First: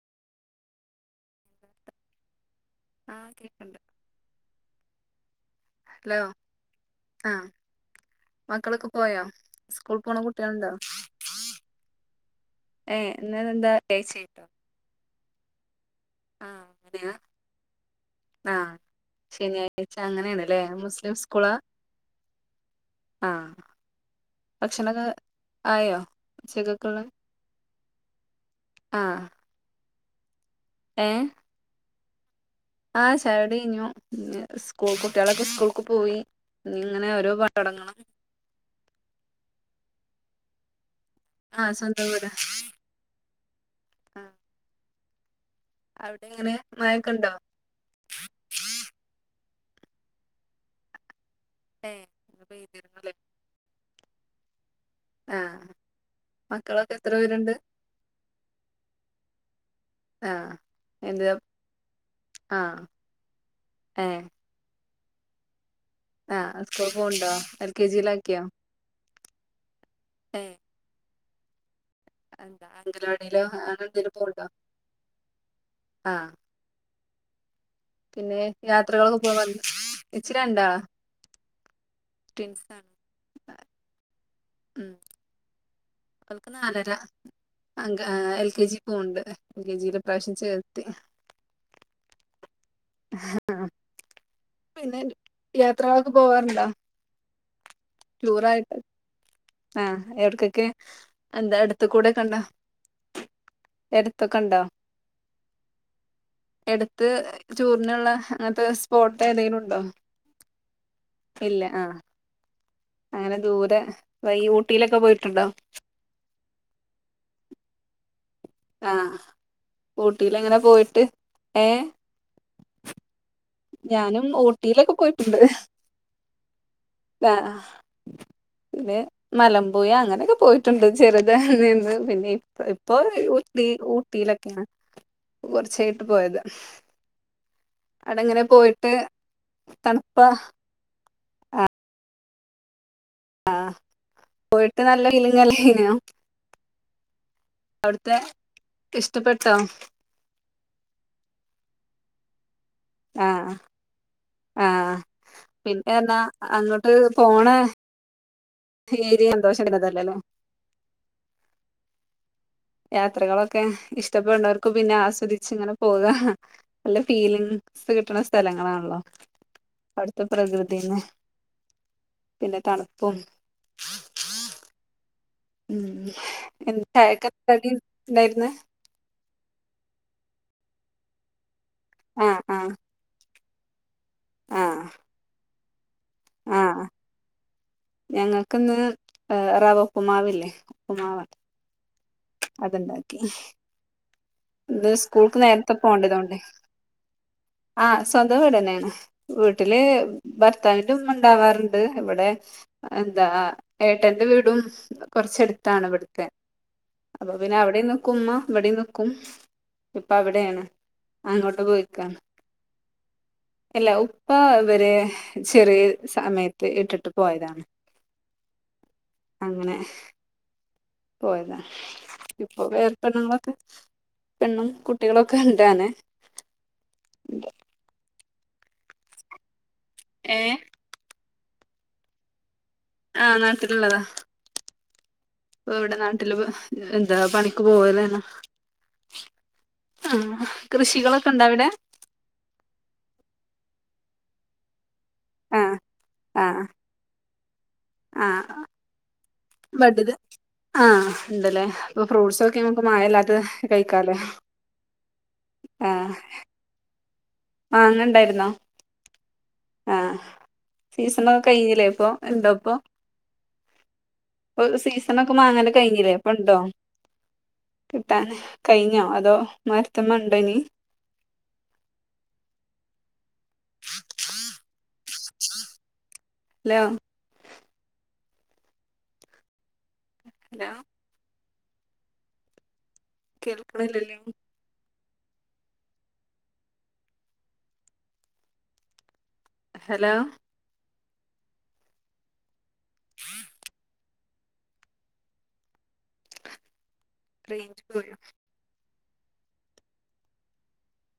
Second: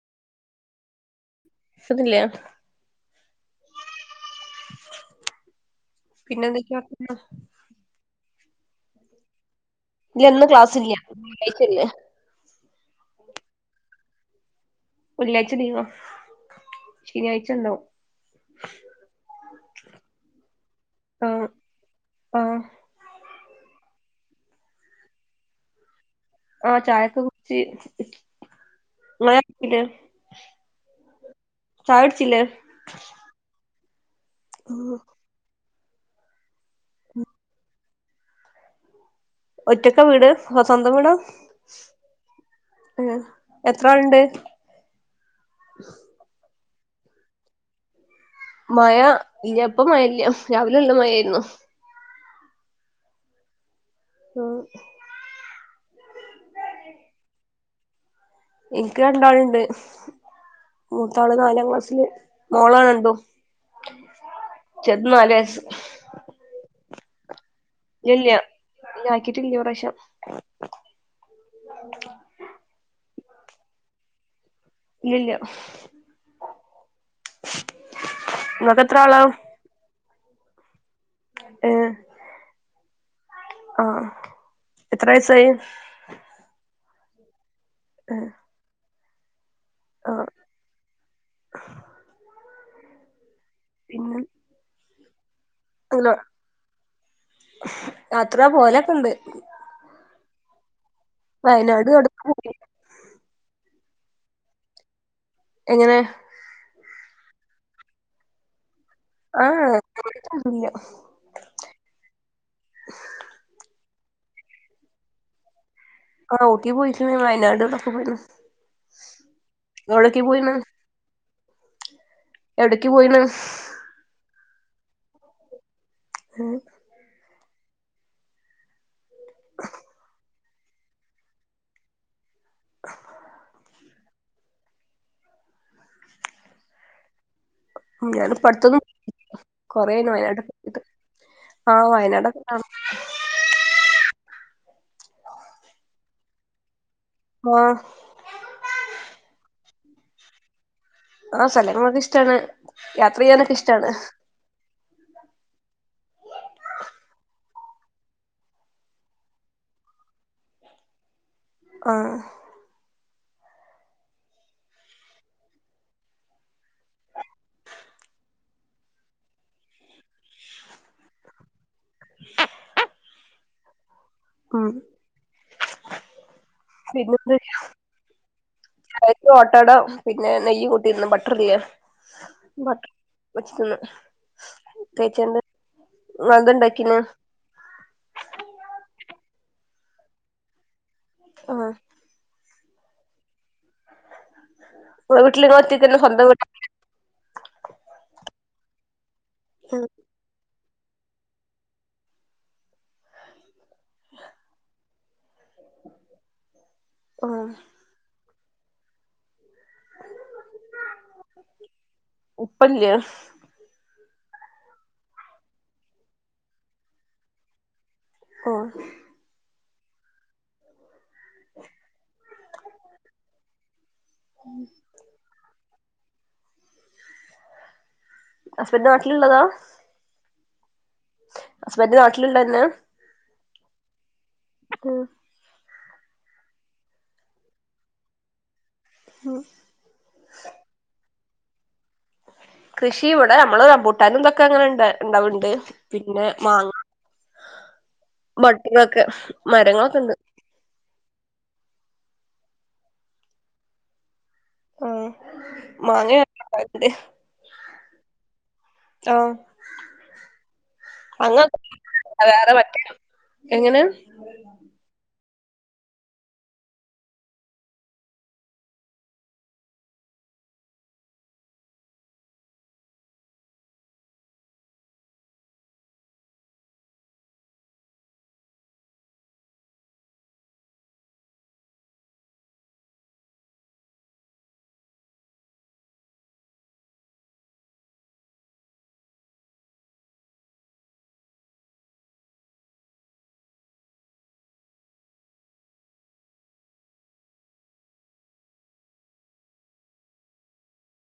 കേക്ക്ന്നില്ലേ? ആഹ് കേക്കണ്ട്, ഹലോ പിന്നെ എന്തൊക്കെയാ വർത്താനം ആഹ് മക്കളൊക്കെ പോയോ?. സ്കൂൾ പോണ ഇല്ല ഇന്ന് കുട്ടികളുണ്ടോ ക്ലാസില്ല. ശെനിഴായിച്ചല്ലേ ഏയ് എന്നെതെന്താ ടേഷ്യയ്ട്ടോ?. വെള്ളിയാഴ്ച ലീവാ അങ്ങനെയാ ശനിയാഴ്ച ഇണ്ടാവും. ആഹ് ശനിയാഴ്ച അങ്ങനെയാണ് ല്ലേ? മുസ്ലിം ആഹ് സ്കൂളാ? ആഹ് ആഹ് ഭക്ഷണൊക്കെ ആയോ? ആഹ് ഉച്ചക്കൊക്കുള്ള ചായൊക്കെ കുടിച്ച് [unintelligible] ആഹ് ഏഹ് ചായോടിച്ചില്ലേ? ആഹ് ചായോടി കഴിഞ്ഞു സ്കൂൾ കുട്ടികളൊക്കെ സ്കൂൾക്ക് പോയി ഇങ്ങനെ ഓരോ പണി തൊടങ്ങണം ഒറ്റക്ക വീട്? തോ സ്വന്തം വീടാ? ആഹ് സ്വന്തം വീടാ അയെ എത്രാൾണ്ട്? ആഹ് അവിടെ എങ്ങനെ മഴക്കെണ്ടോ? മഴ ഇല്ല ഇപ്പം മഴല്ല രാവിലെ നല്ല മഴയായിരുന്നു. ഏഹ് മഴ പെയ്തിരുന്നല്ലെ ആഹ ആഹ മക്കളൊക്കെ എത്ര പേരുണ്ട് എനിക്ക് രണ്ടാൾ ഇണ്ട് ആഹ് എന്താ മൂത്താള് നാലാം ക്ലാസ്സില് ആഹ് മോളാണ എന്തോ ഏഹ് ചെന്ന നല് ആഹ സ്കഭം ഉണ്ടോ ഇല്ല ഇല്ല ആക്കിട്ടില്ല ഈ പ്രാവശ്യം ഏഹ് എന്താ അങ്കലവാടിയിലോ അങ്ങനെ എന്തേലും പോണ്ടോ ഇല്ലല്ല പിന്നെ യാത്രകളൊക്കെ പോ ഇച്ചിരി ഇണ്ടാ ഏ ട്വിൻസ് ആണ് ആഹ എത്ര വയസായി അവൾക്ക് നാലര അഗ എൽ കെ ജി പോവണ്ട് എൽ കെ ജിൽഈ ആഹ് പ്രാവശ്യം ചേർത്ത് [unintelligible] ആഹ പിന്നെ പിന്നെ അല്ല യാത്രകളൊക്കെ പോവാറുണ്ടാ [inaudible] ടൂറായിട്ട് പോലൊക്കെണ്ട് ആഹ എവിടെക്കൊക്കെ എന്താ അടുത്ത വയനാട് കൂടെ അടുത്ത് കണ്ട പോയി എടുത്ത കണ്ട എങ്ങനെ എടുത്ത് ടൂർനുള്ള അങ്ങനത്തെ സ്പോട്ട് ഏതെങ്കിലും ആഹ് ഉണ്ടോ ഇല്ല ഇല്ല ആഹ അങ്ങനെ ദൂരെ ഈ ഊട്ടിയിലൊക്കെ പോയിട്ടുണ്ടോ ആഹ ഊട്ടി പോയിക്കാണ് വയനാട്ള്ളൊക്കെ പോയി ആഹ് ഊട്ടിൽ എങ്ങനെ പോയിട്ട് ഏ എവിടക്ക് പോയിണ് ഞാനും ഓട്ടിയിലൊക്കെ പോയിട്ടുണ്ട് ആഹ ആഹ പിനെ മലംമ്പോയി അങ്ങനെയൊക്കെ പോയിട്ട് ണ്ട് ചെറുതന്ന് പിന്നെ ഇപ്പൊ ഊടി ലൊക്കെയാണ് കുറച്ചായിട്ട് പോയത് അവിടെങ്ങനെ ഞാനിപ്പ അടുത്തൊന്നും പോയിട്ട് തണുപ്പ ആഹ വയനാടൊക്കെ കാ ആഹ് പോയിട്ട് നല്ല കലിങ്ങല്ലേ ഇന [inaudible] ആഹ് അവിടുത്തെ ഇഷ്ടപ്പെട്ടോ ആഹ സ്ഥലങ്ങളൊക്കെ ഇഷ്ടാണ് യാത്ര ആഹ് ചെയ്യാനൊക്കെ ഇഷ്ടാണ് ആഹ് പിന്നെ എന്നാ അങ്ങോട്ട് പോണ തീരെ സന്തോഷം ഇതല്ലല്ലോ ആഹ് യാത്രകളൊക്കെ ഇഷ്ടപ്പെടുന്നവർക്കും പിന്നെ ആസ്വദിച്ച് ഇങ്ങനെ പോകാ നല്ല ഫീലിങ്സ് കിട്ടണ സ്ഥലങ്ങളാണല്ലോ അവിട്ത്തെ പ്രകൃതിന്ന് പിന്നെ തണുപ്പും ആഹ് ഉം എന്താ ചായക് എന്താ കടി ണ്ടായിരുന്നെ ചായക് ഓട്ടട പിന്നെ നെയ്യ് കൂട്ടിയിന്ന് ബട്ടർലേ ആഹ് ആഹ് ബട്ടർ വച്ചിതിന്ന് ആഹ് തേച്ചണ്ട് അത് ആഹ് ണ്ടാക്കിന് ഞങ്ങൾക്കിന്ന് റവഉപ്പുമാവില്ലേ ഉപ്പുമാവാ ആഹ് അത്ണ്ടാക്കി ന്ന് നിങ്ങളെ സ്കൂൾക്ക് വീട്ടില് നിങ്ങള് നേരത്തെ ഒറ്റക്കന്നെ സ്വന്തം പോണ്ടതൊണ്ടേ വീട് ആഹ് സ്വന്തം വീട്ന്നെയാണ് വീട്ടില് ഭർത്താവിന്റെ ഉമ്മണ്ടാവാറ്ണ്ട് ഇവിടെ എന്താ ഏട്ടന്റെ വീടും കൊറച്ചടുത്താണ് ഇവിട്ത്തെ ആ അപ്പൊ പിന്നെ അവിടേം നിക്കുമ്മ ഇവിടെ നിക്കും ഇപ്പൊ അവിടെയാണ് അങ്ങോട്ട് പോയിക്കാണ് ഉപ്പല്ലേ ഇല്ല ഉപ്പ ഇവരെ ചെറിയ സമയത്ത് ഇട്ടിട്ട് പോയതാണ് ഓഹ് അങ്ങനെ പോയതാണ് ഇപ്പൊ വേറപ്പെണ്ണങ്ങളൊക്കെ പെണ്ണും കുട്ടികളൊക്കെ ഉണ്ടാനെ ഹസ്ബൻഡ് നാട്ടിലുള്ളതാ ഏഹ് അസ്ബന്റു നാട്ടില്ള്ളന്നാ ആഹ് നാട്ടിലുള്ളതാ അഹ്‌ ഇപ്പ ഇവിടെ നാട്ടില് എന്താ പണിക്ക് പോവലന്ന ഉം ആഹ് കൃഷികളൊക്കെ ഇണ്ട അവിടെ കൃഷി ഇവിടെ നമ്മള് റമ്പൂട്ടാന് ഇന്തൊക്കെ അങ്ങനെണ്ടാ ണ്ടാവണ്ട് ആ പിന്നെ ആ മാങ്ങ ആ ബട്ടിങ്ങോക്കെ മരങ്ങളൊക്കെണ്ട് ആഹ് ണ്ട്ല്ലേ അപ്പൊ ഫ്രൂട്ട്സൊക്കെ ങ്ങക്ക് മായല്ലാതത് കഴികാല്ലേ ആഹ് മാങ്ങ [unintelligible] ണ്ട്‌ മാങ്ങണ്ടായിരുന്നോ ആഹ് ആ സീസണൊക്കെ കഴിഞ്ഞില്ലേ ഇപ്പോ ണ്ടോ വേറെ ഇപ്പോ മറ്റേ എങ്ങനെ സീസണൊക്കെ മാങ്ങന്റെ കഴിഞ്ഞില്ലേ ഇപ്പ ഉണ്ടോ കിട്ടാന് കഴിഞ്ഞോ അതോ മരത്ത്മ്മ ഉണ്ടോനി [inaudible] ഹലോ ഹലോ കേൾക്ക്ണില്ലല്ലോ ഹലോ [inaudible] റേഞ്ച് പോയോ